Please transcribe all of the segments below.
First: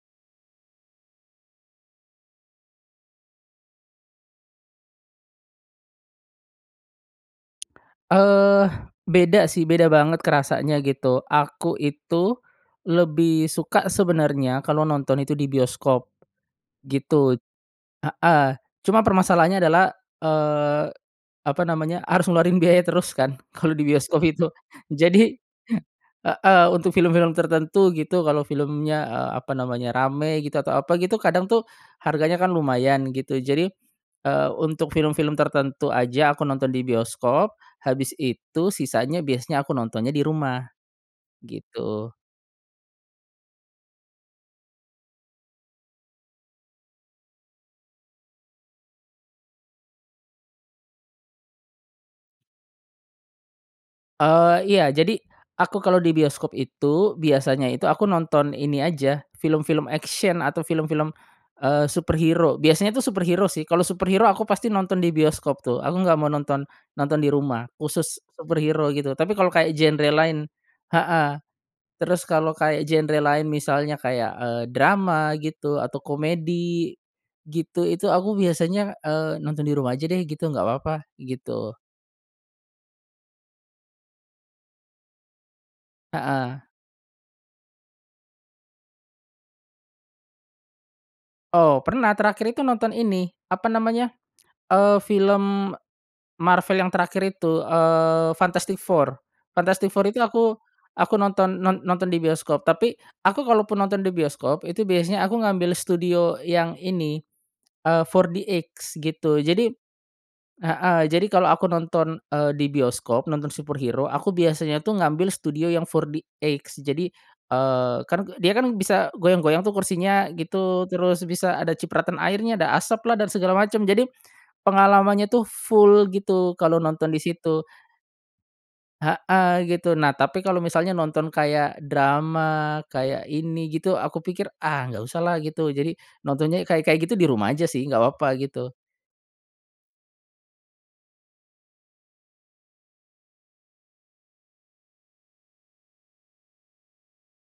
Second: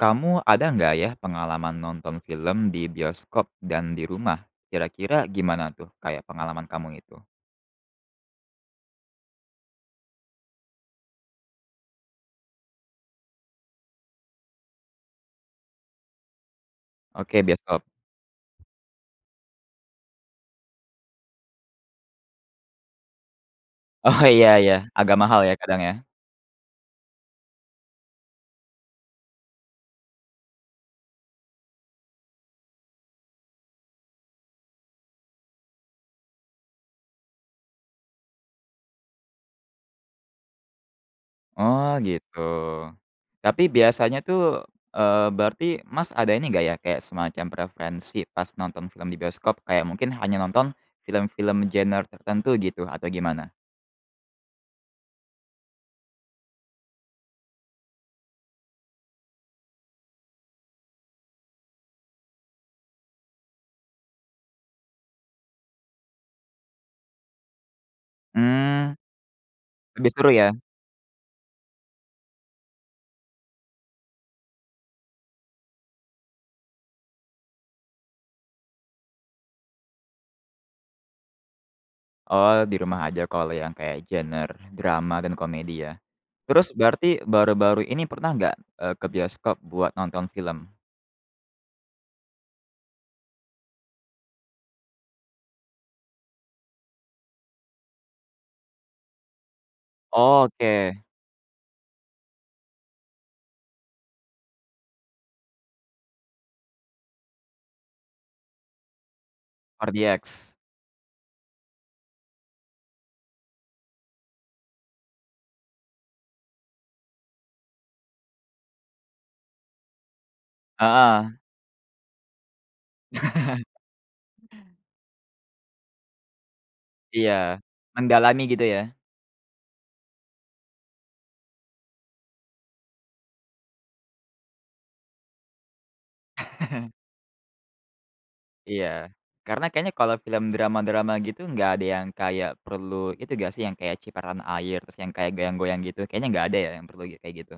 Kamu ada nggak ya pengalaman nonton film di bioskop dan di rumah? Kira-kira gimana tuh kayak pengalaman kamu itu? Eee, beda sih beda banget kerasanya gitu, aku itu lebih suka sebenarnya kalau nonton itu di bioskop. Gitu, Oke, bioskop. heeh, cuma permasalahannya adalah, eee, apa namanya, harus ngeluarin biaya terus kan kalau di Oh bioskop itu. iya iya, agak Jadi mahal ya, kadang ya? heeh, untuk film-film tertentu gitu kalau filmnya, eee, apa namanya rame gitu atau apa gitu kadang tuh harganya kan lumayan gitu. Jadi, eee, untuk film-film tertentu aja aku nonton di bioskop, habis itu sisanya biasanya aku nontonnya di rumah, Oh gitu. gitu. Tapi biasanya tuh, eee, berarti, Mas, ada ini enggak ya, kayak semacam preferensi pas nonton film di bioskop, kayak mungkin hanya nonton film-film genre tertentu gitu atau gimana? Eee, iya jadi aku kalau di bioskop itu biasanya itu aku nonton ini aja film-film action atau film-film, eee, superhero. Biasanya tuh superhero sih, kalau superhero aku pasti nonton di bioskop tuh. Aku nggak mau nonton, nonton di rumah, khusus superhero Mmm. gitu, tapi kalau kayak genre Lebih seru lain ya. heeh terus kalau kayak genre lain misalnya kayak, eee, drama gitu atau komedi gitu, itu aku biasanya, eee, nonton di rumah aja deh gitu nggak papa gitu. Oh di rumah aja kalau yang kayak genre drama dan komedi ya. Heeh. Terus berarti baru-baru ini pernah nggak, eee, ke bioskop buat nonton film? Oh, pernah terakhir itu nonton ini apa namanya, eee, film Marvel yang terakhir itu, eee, Fantastic 4. Fantastic 4 itu aku, Oke. aku nonton, non nonton di bioskop, tapi aku kalaupun nonton di bioskop itu biasanya aku ngambil studio yang ini, eee, 4DX gitu jadi 4DX. heeh jadi kalau aku nonton, eee, di bioskop nonton superhero aku biasanya tuh ngambil studio yang 4DX jadi eee, kan ke dia kan bisa goyang-goyang tuh kursinya gitu, terus Heeh. bisa ada cipratan airnya, ada asaplah dan segala macam jadi pengalamannya tuh full gitu kalau nonton di Iya, situ. mendalami gitu ya. Heeh, gitu. Nah tapi kalau misalnya nonton kayak drama, kayak ini gitu aku pikir, "Ah, nggak usahlah," gitu jadi nontonnya kayak-kayak gitu di rumah aja sih nggak papa gitu. Iya, karena kayaknya kalau film drama-drama gitu nggak ada yang kayak perlu itu nggak sih, yang kayak cipratan air terus yang kayak goyang-goyang gitu kayaknya nggak ada ya yang perlu kayak gitu?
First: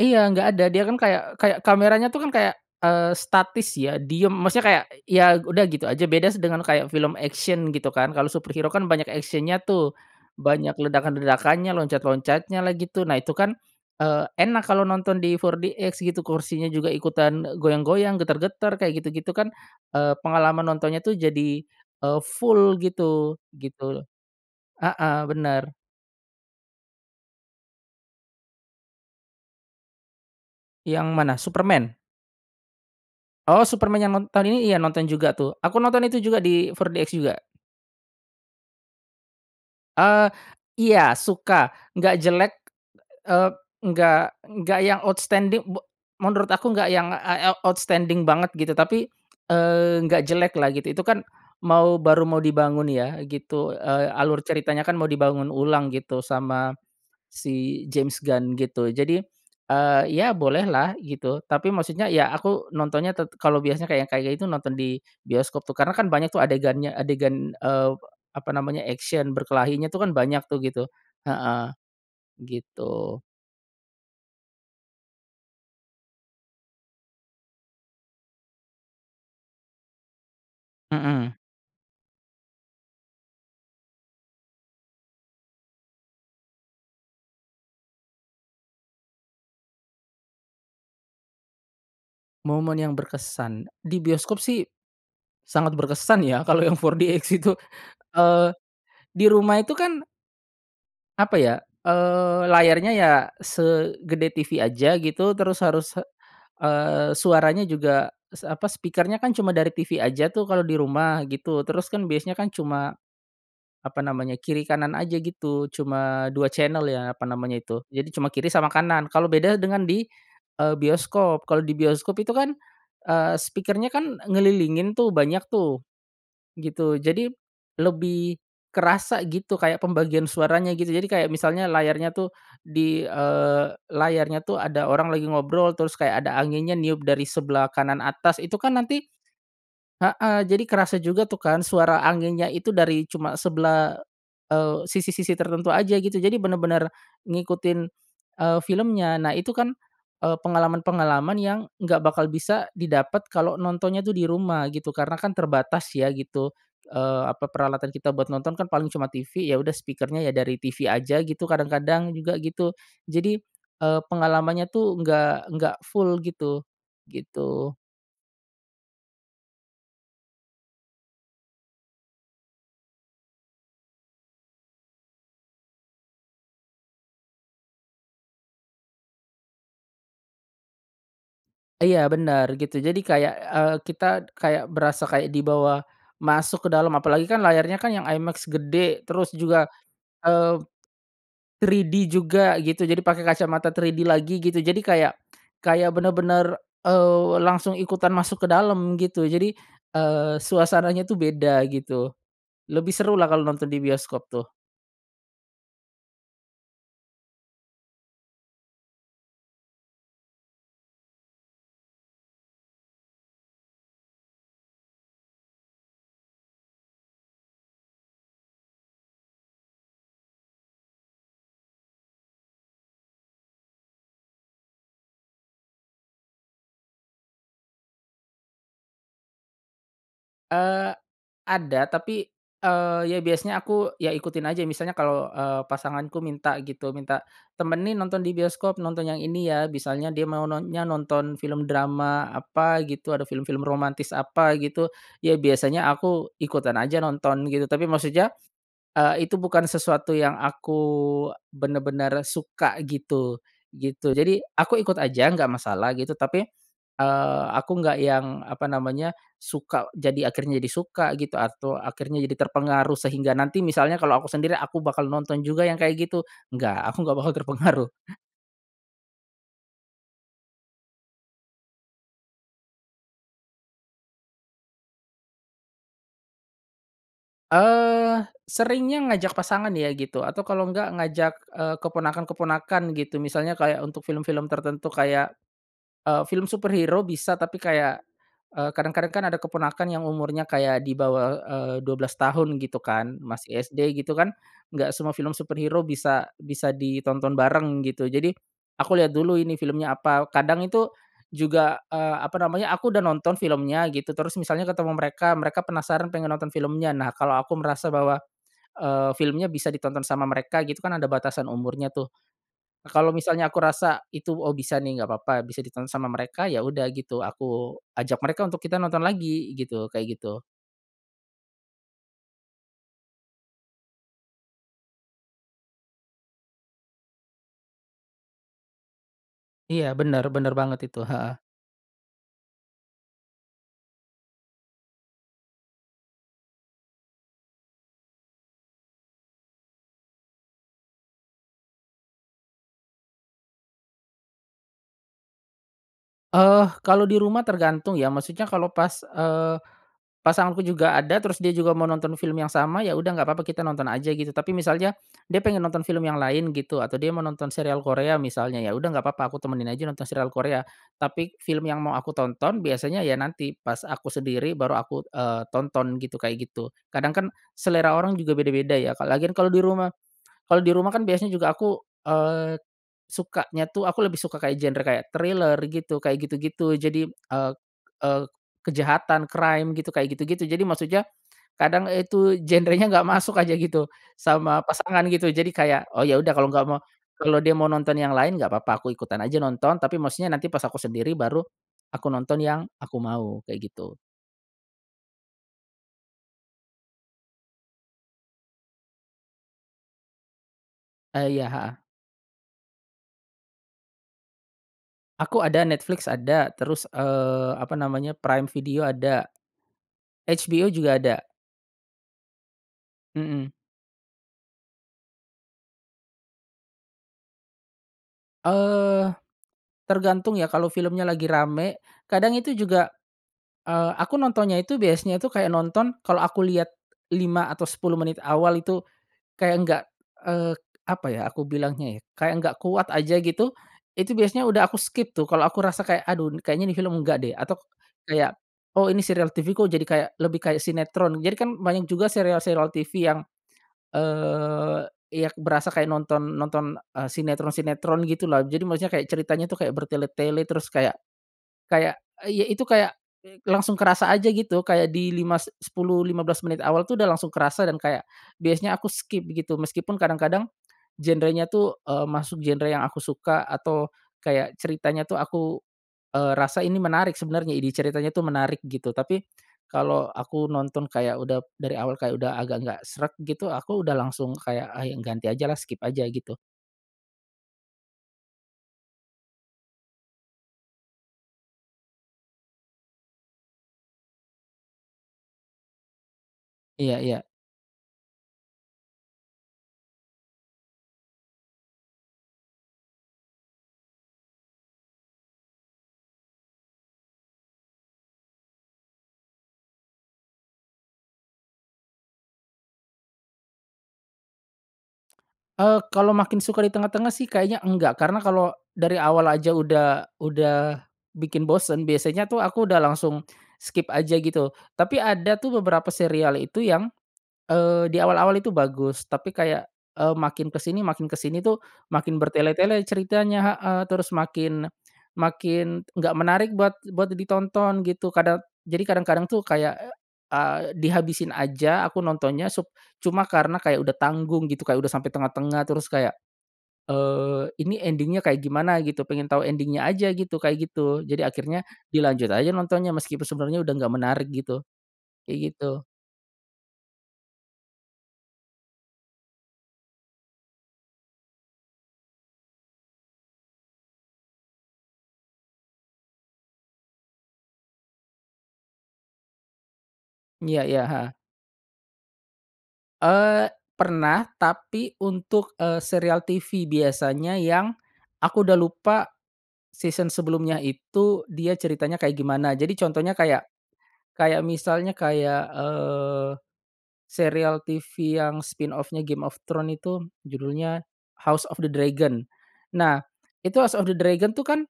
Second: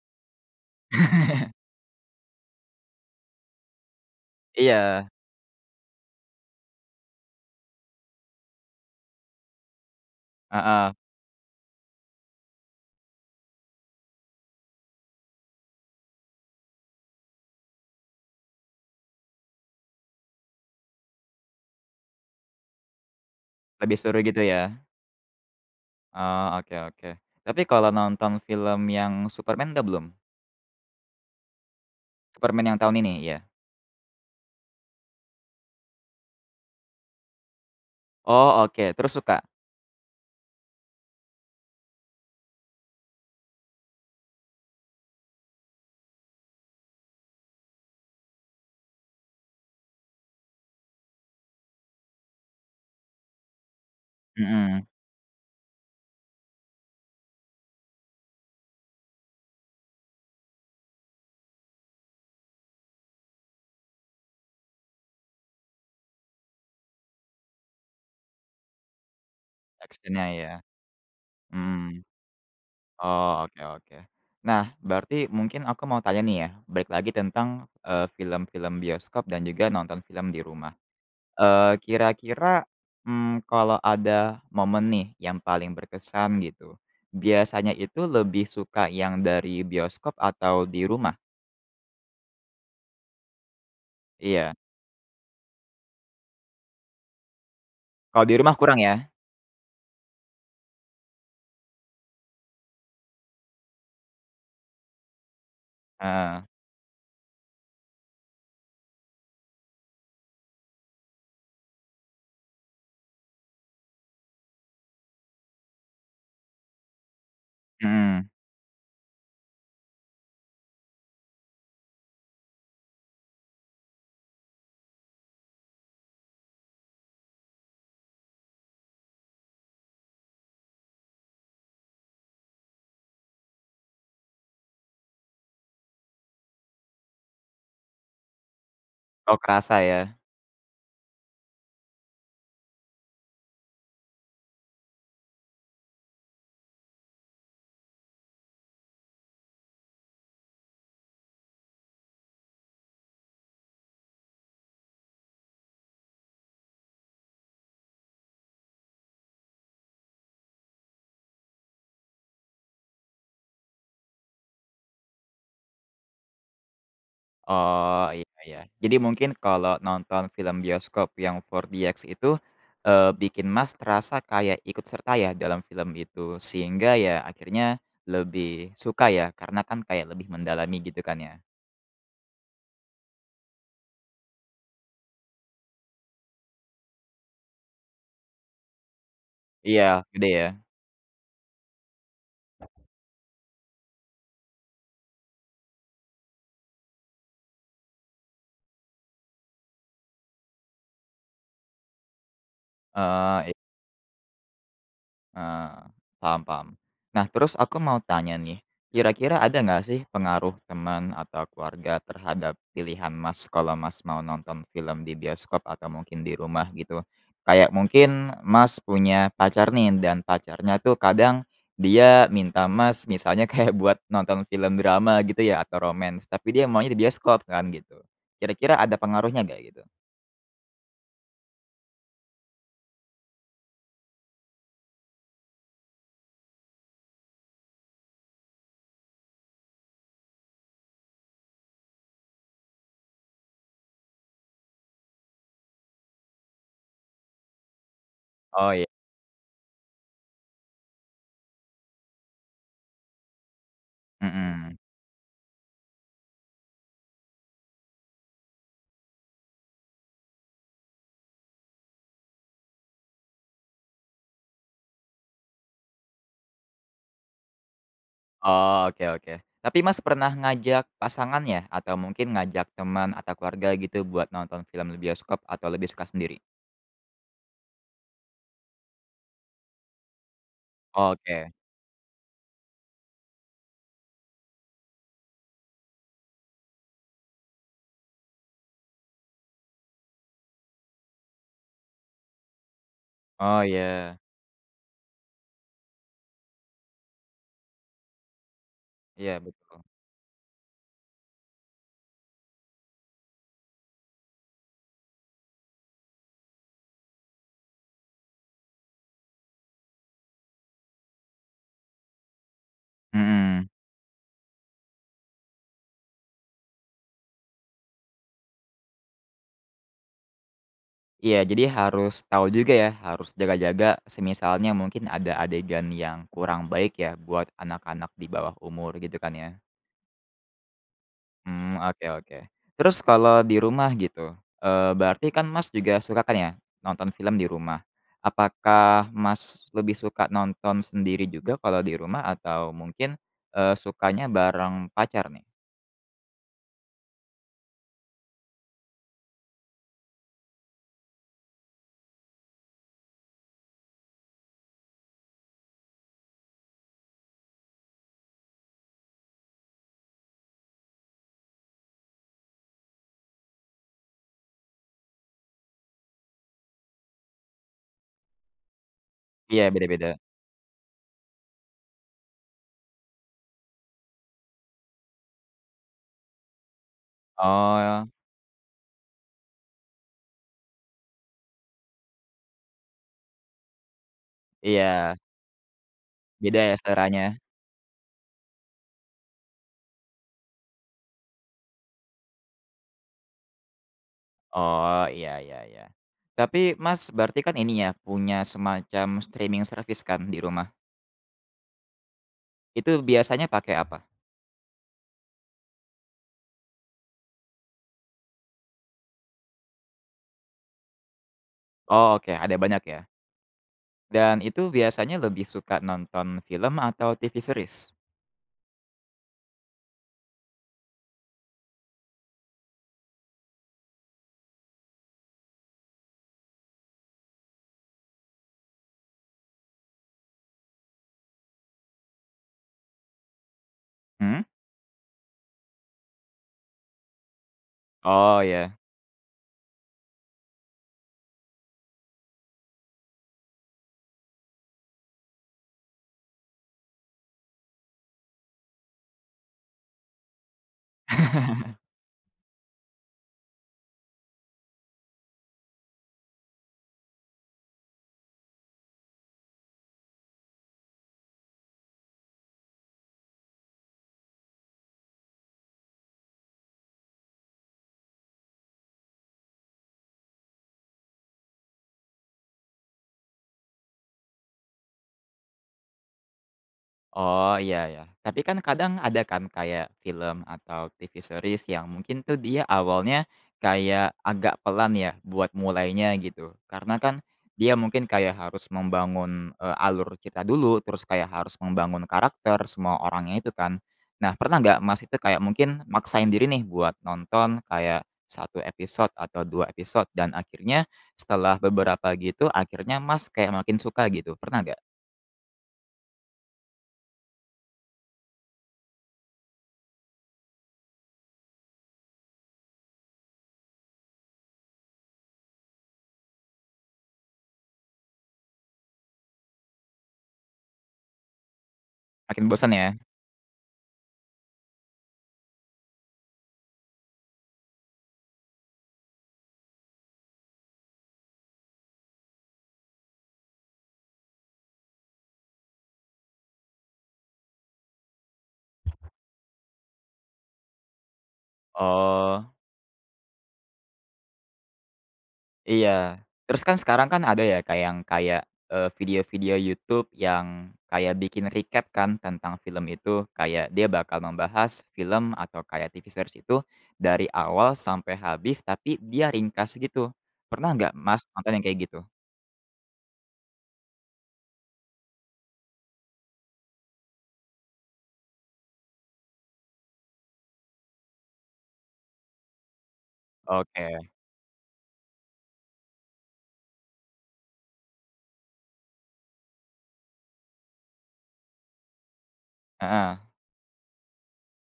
Iya nggak ada, dia kan kayak kayak kameranya tuh kan kayak, eee, statis ya diam maksudnya kayak Iya. ya udah gitu aja. Beda dengan kayak film action gitu kan kalau superhero kan banyak action-nya tuh, banyak Heeh. ledakan-ledakannya, loncat-loncatnyalah gitu. Nah itu kan, eee, enak kalau nonton di 4DX gitu kursinya juga ikutan e goyang-goyang, getar-getar kayak gitu-gitu kan, eee, pengalaman nontonnya tuh jadi, eee, full gitu, Lebih gitu. seru gitu ya. Heeh, bener. Oh oke oke. Tapi kalau nonton film yang Superman udah belum? Yang mana, Superman? Superman yang tahun ini, iya. Oh Superman yang non tahun ini iya nonton juga tuh, aku nonton itu juga di 4DX juga. Oh oke, terus suka? Eee, iya suka. Nggak jelek, eee, nggak nggak yang outstanding be menurut aku nggak yang, ah, eee, outstanding banget gitu tapi, eee, nggak jeleklah gitu. Itu kan mau baru mau dibangun ya gitu, eee, alur ceritanya Mmm. kan mau dibangun ulang gitu sama si James Gun gitu. Jadi, eee, ya bolehlah gitu, tapi maksudnya ya aku nontonnya te kalau biasanya kayak kayak itu nonton di bioskop tuh karena kan banyak tuh adegannya, adegan, eee, apa namanya, action, berkelahinya tuh kan Action-nya banyak ya. tuh gitu, heeh. Mmm. Gitu. Oh oke oke, nah berarti mungkin aku mau tanya nih ya balik lagi tentang, eee, film-film bioskop dan juga nonton film di rumah. Mhm. Eee, kira-kira, mmm, kalau ada momen nih yang paling berkesan gitu biasanya itu lebih suka yang dari bioskop atau di rumah? Momen yang berkesan, di bioskop Iya. sih sangat berkesan ya kalau yang 4DX itu. Kalau di rumah Eee, kurang ya? di rumah itu kan apa ya, eee, layarnya ya segede TV aja gitu terus harus, Heeh. eee, suaranya juga s apa speaker-nya kan cuma dari TV aja tuh kalau di rumah gitu terus kan biasanya kan cuma, apa namanya kiri kanan aja gitu cuma 2 channel ya, apa namanya itu. Jadi Mmm. cuma kiri sama kanan, kalau beda dengan di, eee, bioskop. Kalau di bioskop itu kan, eee, speaker-nya kan ngelilingin tuh banyak tuh. Gitu, jadi lebih kerasa gitu kayak pembagian suaranya gitu, jadi kayak misalnya layarnya tuh di eee, layarnya tuh ada orang lagi ngobrol terus kayak ada anginya niup dari sebelah kanan atas itu kan nanti Oh kerasa ya? heeh jadi kerasa juga tuh kan suara anginnya itu dari cuma sebelah, eee, sisi-sisi tertentu aja gitu jadi bener-bener ngikutin, eee, filmnya. Nah itu kan, eee, pengalaman-pengalaman yang nggak bakal bisa didapet kalau nontonnya tuh di rumah gitu karena kan terbatas ya gitu, eee, apa peralatan kita buat nonton kan paling cuma TV ya udah speaker-nya ya dari TV aja gitu kadang-kadang juga gitu, jadi, eee, pengalamannya tuh nggak nggak full gitu. Gitu. Oh iya iya. Jadi mungkin kalau nonton film Bioskop yang 4DX itu, eee, bikin, Mas, terasa kayak ikut serta ya dalam film itu sehingga ya akhirnya lebih suka ya karena kan kayak lebih mendalami, gitu kan ya? Iya bener gitu jadi kayak, eee, kita kayak berasa kayak dibawa masuk ke dalam apalagi kan layarnya kan yang iMAX gede terus juga, Iya, gede eee, ya. 3D juga gitu jadi pakai kacamata 3D lagi gitu jadi kayak, kayak bener-bener, eee, langsung ikutan masuk ke dalam gitu. Jadi, eee, suasananya tuh beda gitu. Lebih serulah kalau Heeh, iy nonton di bioskop tuh. Eee, paham paham. Nah terus aku mau tanya nih. Kira-kira ada enggak sih pengaruh teman atau keluarga terhadap pilihan, Mas, kalau, Mas, mau nonton film di bioskop atau mungkin di rumah gitu? Kayak mungkin, Mas, punya pacar nih dan pacarnya tuh kadang dia minta, Mas, misalnya kayak buat nonton film drama gitu ya atau romance tapi dia maunya di bioskop kan gitu. Kira-kira ada pengaruhnya nggak gitu? Eee, ada tapi, eee, ya biasanya aku ya ikutin aja misalnya kalau, eee, pasanganku minta gitu, minta, "Temenin nonton di bioskop nonton yang ini ya," misalnya dia mau non nya nonton film drama apa gitu, ada film-film romantis apa gitu. Ya biasanya aku ikutan aja nonton gitu, tapi maksudnya, Oh iy eee, itu bukan sesuatu yang aku bener-bener suka gitu, gitu. Jadi aku Mmm. ikut aja nggak masalah gitu tapi, eee, aku nggak yang, apa namanya, suka jadi akhirnya jadi suka gitu atau akhirnya jadi terpengaruh sehingga nanti misalnya kalau aku sendiri aku bakal nonton juga yang kayak gitu, enggak aku enggak bakal terpengaruh. Oh oke oke. Tapi, Mas, pernah ngajak pasangannya? Atau mungkin ngajak teman atau keluarga gitu buat nonton film di bioskop, atau lebih suka sendiri? Eee, seringnya ngajak pasangan ya gitu atau kalau enggak ngajak, Oke. eee, keponakan-keponakan gitu. Misalnya kayak untuk film-film tertentu kayak, eee, film superhero bisa, tapi kayak eee, kadang-kadang kan ada keponakan yang umurnya kayak di bawah, eee, 12 tahun gitu kan masih Oh SD gitu ya. kan, nggak semua film superhero bisa bisa ditonton bareng gitu. Jadi aku lihat dulu Iya ini betul. filmnya apa, kadang itu juga, eee, apa namanya aku udah nonton filmnya gitu terus misalnya ketemu mereka mereka penasaran pengen nonton filmnya nah kalau aku merasa bahwa, eee, filmnya bisa ditonton sama mereka gitu kan ada batasan umurnya tuh. Kalau misalnya aku Mmm. rasa itu, "Oh bisa nih nggak papa bisa ditonton sama mereka," ya udah gitu, aku ajak mereka untuk kita nonton lagi, gitu kayak gitu. Iya jadi harus tahu juga ya, harus jaga-jaga semisalnya mungkin ada adegan yang kurang baik ya buat anak-anak di bawah umur, gitu kan ya? Iya bener bener banget itu, heeh. Mmm, oke oke. Terus kalau di rumah gitu, eee, berarti kan, Mas, juga suka kan ya nonton film di rumah. Apakah, Mas, lebih suka nonton sendiri juga kalau di rumah atau mungkin, eee, sukanya bareng pacar nih? Eh, kalo di rumah tergantung ya maksudnya kalo pas, eee, pasanganku juga ada terus dia juga mau nonton film yang sama, ya udah nggak papa kita nonton aja gitu. Tapi misalnya dia pengen nonton film yang lain gitu atau dia mau nonton serial Korea misalnya ya udah nggak apa-apa aku temenin aja nonton serial Korea. Tapi film yang mau aku tonton biasanya ya nanti pas aku sendiri baru aku, eee, tonton gitu kayak gitu. Kadang kan selera orang juga beda-beda ya ka lagian kalau di Iya rumah. beda-beda. Kalau di rumah kan biasanya juga aku, eee, sukanya tuh aku lebih suka kayak genre kayak thriller gitu, kayak gitu-gitu. Jadi, eee Oh. eee, kejahatan, crime gitu kayak gitu-gitu, jadi maksudnya kadang itu genrenya nggak masuk aja gitu sama pasangan Iya. gitu jadi kayak, "Oh ya udah kalau Beda nggak ya mau," seleranya. kalau dia mau nonton yang lain nggak papa, aku ikutan aja nonton. Tapi maksudnya nanti pas aku sendiri baru aku nonton yang aku mau, kayak gitu. Oh, iya iya iya. Tapi, Mas, berarti kan ininya punya semacam streaming service kan di rumah? Eee, iya, heeh. Itu biasanya pakai apa? Aku ada, Netflix ada. Terus, eee, apa namanya Prime Video ada. HBO juga ada. Oh oke ada banyak ya. Mmm. Dan itu biasanya lebih suka nonton film atau TV series? Eee, tergantung ya kalau filmnya lagi rame kadang itu juga eee, aku nontonnya itu biasanya itu kayak nonton kalau aku lihat 5 atau 10 menit awal itu kayak enggak, eee, apa ya aku bilangnya ya, kayak nggak kuat aja gitu, itu Mmm. biasanya udah aku skip tuh kalau aku rasa kayak, "Aduh n kayaknya ini film nggak deh," atau k kayak, Oh ya. "Oh ini serial TV kok jadi kayak, lebih kayak sinetron," jadikan banyak juga serial-serial TV yang, eee, iya berasa kayak nonton nonton, eee, sinetron-sinetron gitulah. Jadi maksudnya kayak ceritanya tuh kayak bertele-tele terus kayak kayak iy itu kayak langsung kerasa aja gitu kayak di 5, s sepuluh, 15 menit awal tuh udah langsung kerasa dan kayak biasanya aku skip gitu. Meskipun kadang-kadang genrenya tuh, eee, masuk genre yang aku suka atau kayak ceritanya tuh aku, eee, rasa ini menarik sebenarnya ide ceritanya tuh menarik gitu. Tapi kalau aku nonton kayak, udah dari awal kayak udah agak nggak sreg gitu, aku udah langsung kayak, "Ah i ganti ajalah skip aja" gitu. Oh iya ya, tapi kan kadang ada kan kayak film atau TV series yang mungkin tuh dia awalnya kayak agak pelan ya, buat mulainya gitu. Karena Iya kan iya. dia mungkin kayak harus membangun, eee, alur cerita dulu terus kayak harus membangun karakter, semua orangnya itu kan. Nah pernah nggak, Mas, itu kayak mungkin maksain diri nih buat nonton kayak 1 episode atau 2 episode dan akhirnya setelah beberapa gitu akhirnya, Mas, kayak makin suka gitu pernah nggak? Eee, kalau makin suka di tengah-tengah sih kayaknya enggak karena kalau dari awal aja udah udah bikin bosen biasanya tuh aku udah langsung skip aja gitu. Tapi ada tuh beberapa serial itu yang, eee, di awal-awal itu bagus tapi kayak, eee, makin ke sini makin ke sini tuh makin Makin bosan bertele-tele ya? ceritanya heeh, terus makin, makin, nggak menarik buat buat ditonton gitu. Kada jadi kadang-kadang tuh kayak, a dihabisin aja aku nontonnya sup cuma karena kayak udah tanggung gitu kayak udah sampai tengah-tengah terus kayak, eee, ini ending-nya kayak gimana gitu pengen tahu ending-nya aja gitu, kayak gitu. Jadi akhirnya dilanjut aja Oh. nontonnya meskipun sebenarnya udah nggak menarik gitu, kayak gitu. Iya, terus kan sekarang kan ada ya, Kak, yang kayak, eee, video-video YouTube yang kayak bikin recap kan tentang film itu kayak dia bakal membahas film atau kayak TV series itu dari awal sampai habis tapi dia ringkas gitu. Iya Pernah iya, nggak, heeh. Mas, nonton yang kayak gitu? Eee, pernah tapi untuk, eee, serial TV biasanya yang aku udah lupa, season sebelumnya itu dia ceritanya kayak gimana. Jadi contohnya kayak, Oke. kayak misalnya kayak, eee, serial TV yang spinoff-nya Game of Thrones itu judulnya, House of the Dragon. Nah Heeh. itu House of the Dragon tuh kan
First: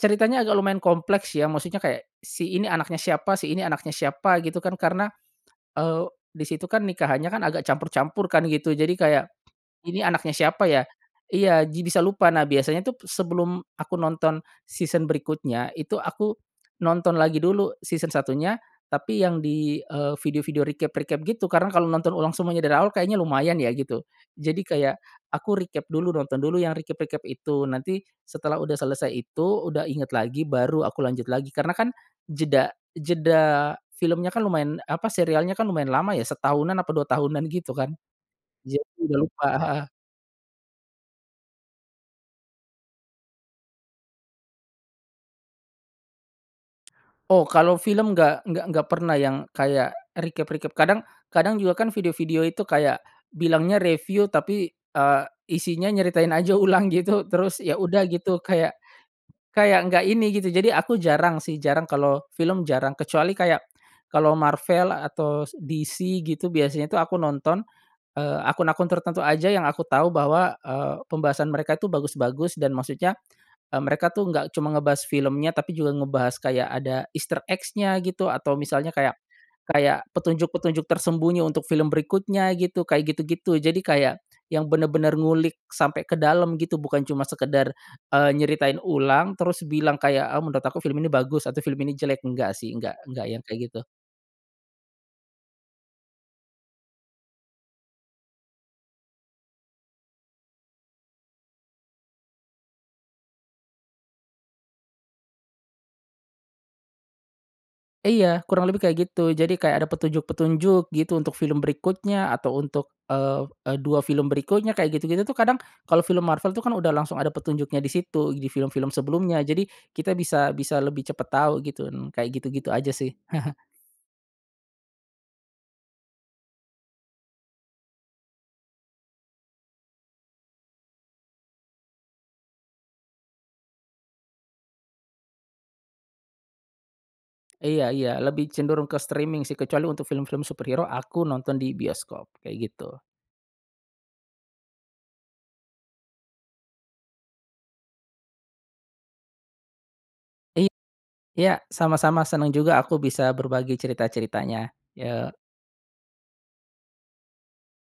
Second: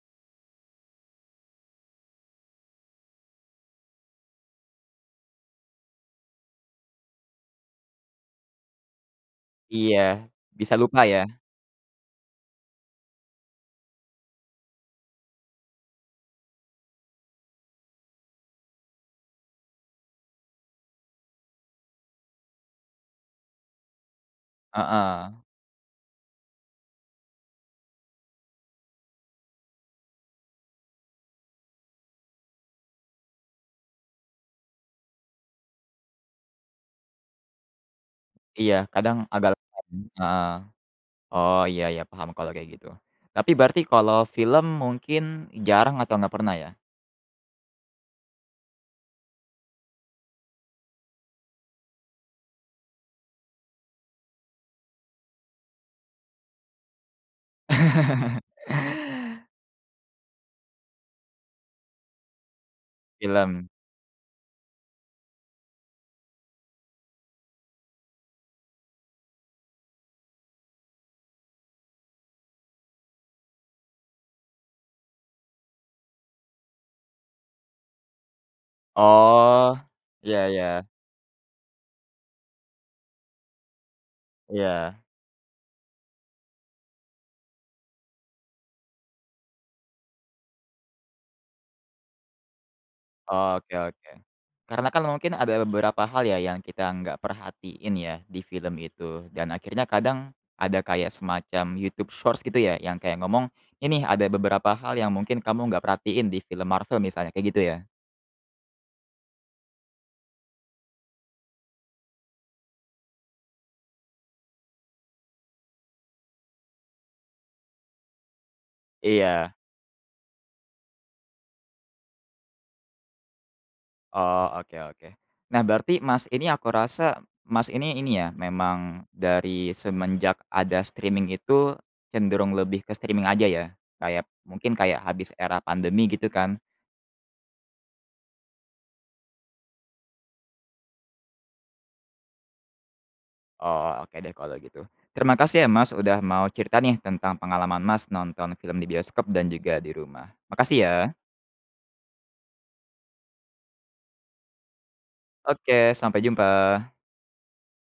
ceritanya agak lumayan kompleks ya maksudnya kayak, si ini anaknya siapa si ini anaknya siapa, gitu kan karena, eee, di situ kan nikahannya kan agak campur-campur kan gitu, jadi kayak, Iya, ini anaknya siapa bisa ya? lupa ya? Iya ji bisa lupa nah biasanya tuh p sebelum aku nonton season berikutnya itu aku nonton lagi dulu season satunya, tapi yang di, eee, video-video recap-recap gitu karena kalau nonton ulang semuanya dari awal kayaknya lumayan ya gitu. Jadi kayak Heeh. aku recap dulu nonton dulu yang recap-recap itu, nanti setelah sudah selesai itu, udah ingat lagi, baru aku lanjut lagi. Karena kan jeda jeda filmnya kan lumayan, apa serialnya kan lumayan lama ya, setahunan apa 2 tahunan gitu kan. Iya Jadi udah kadang lupa, agak lupa, heeh. m heeh. Oh iya iya paham kalau kayak gitu. Tapi berarti kalau film mungkin jarang atau enggak pernah ya? Oh kalau film enggak enggak enggak pernah yang kayak recap-recap. Kadang kadang juga kan video-video itu kayak bilangnya review tapi, eee, isinya nyeritain aja ulang gitu terus ya udah gitu kayak, kayak enggak ini gitu. Jadi aku jarang sih, jarang kalau film jarang. Kecuali kayak Film. kalau Marvel atau s DC gitu biasanya tuh aku nonton, eee, akun-akun tertentu aja yang aku tahu bahwa, eee, pembahasan mereka itu bagus-bagus dan maksudnya, eee, mereka tuh enggak cuma ngebahas filmnya tapi juga ngebahas kayak ada, easter eggs-nya gitu, atau misalnya kayak Oh, kayak ya petunjuk-petunjuk ya. tersembunyi untuk film berikutnya gitu, kayak gitu-gitu. Jadi kayak yang Iya. benar-benar ngulik sampai ke dalam gitu bukan cuma sekadar, eee, nyeritain ulang terus bilang kayak, eee, "Menurut aku film ini bagus atau film ini jelek", enggak sih enggak enggak yang kayak Oke gitu. oke. Karena kan mungkin ada beberapa hal ya yang kita enggak perhatiin ya di film itu, dan akhirnya kadang, ada kayak semacam YouTube Shorts gitu ya yang kayak ngomong, "Ini ada beberapa hal yang mungkin kamu enggak perhatiin di film Marvel," misalnya kayak gitu ya? Iya, kurang lebih kayak gitu jadi kayak ada petunjuk-petunjuk gitu untuk film berikutnya atau untuk, eee eee, 2 film berikutnya kayak gitu-gitu tuh kadang kalau film Marvel tuh kan udah langsung ada petunjuknya di situ, di film-film sebelumnya, Iya. jadi kita bisa bisa lebih cepat tahu gitu, kayak gitu-gitu aja sih. Oh, oke oke. Nah berarti Mas ini aku rasa, Mas ini ini ya memang dari semenjak ada streaming itu, cenderung lebih ke streaming aja ya? Kayak mungkin kayak habis era pandemi gitu kan? Iya iya, lebih cenderung ke streaming sih kecuali untuk film-film superhero aku nonton di bioskop, kayak gitu. Oh, oke deh kalau gitu. Terima kasih ya Mas udah mau cerita nih tentang pengalaman Mas nonton film di bioskop dan juga di rumah. I Makasih ya. ya, sama-sama senang juga aku bisa berbagi cerita-ceritanya. Yok. Oke, sampai jumpa.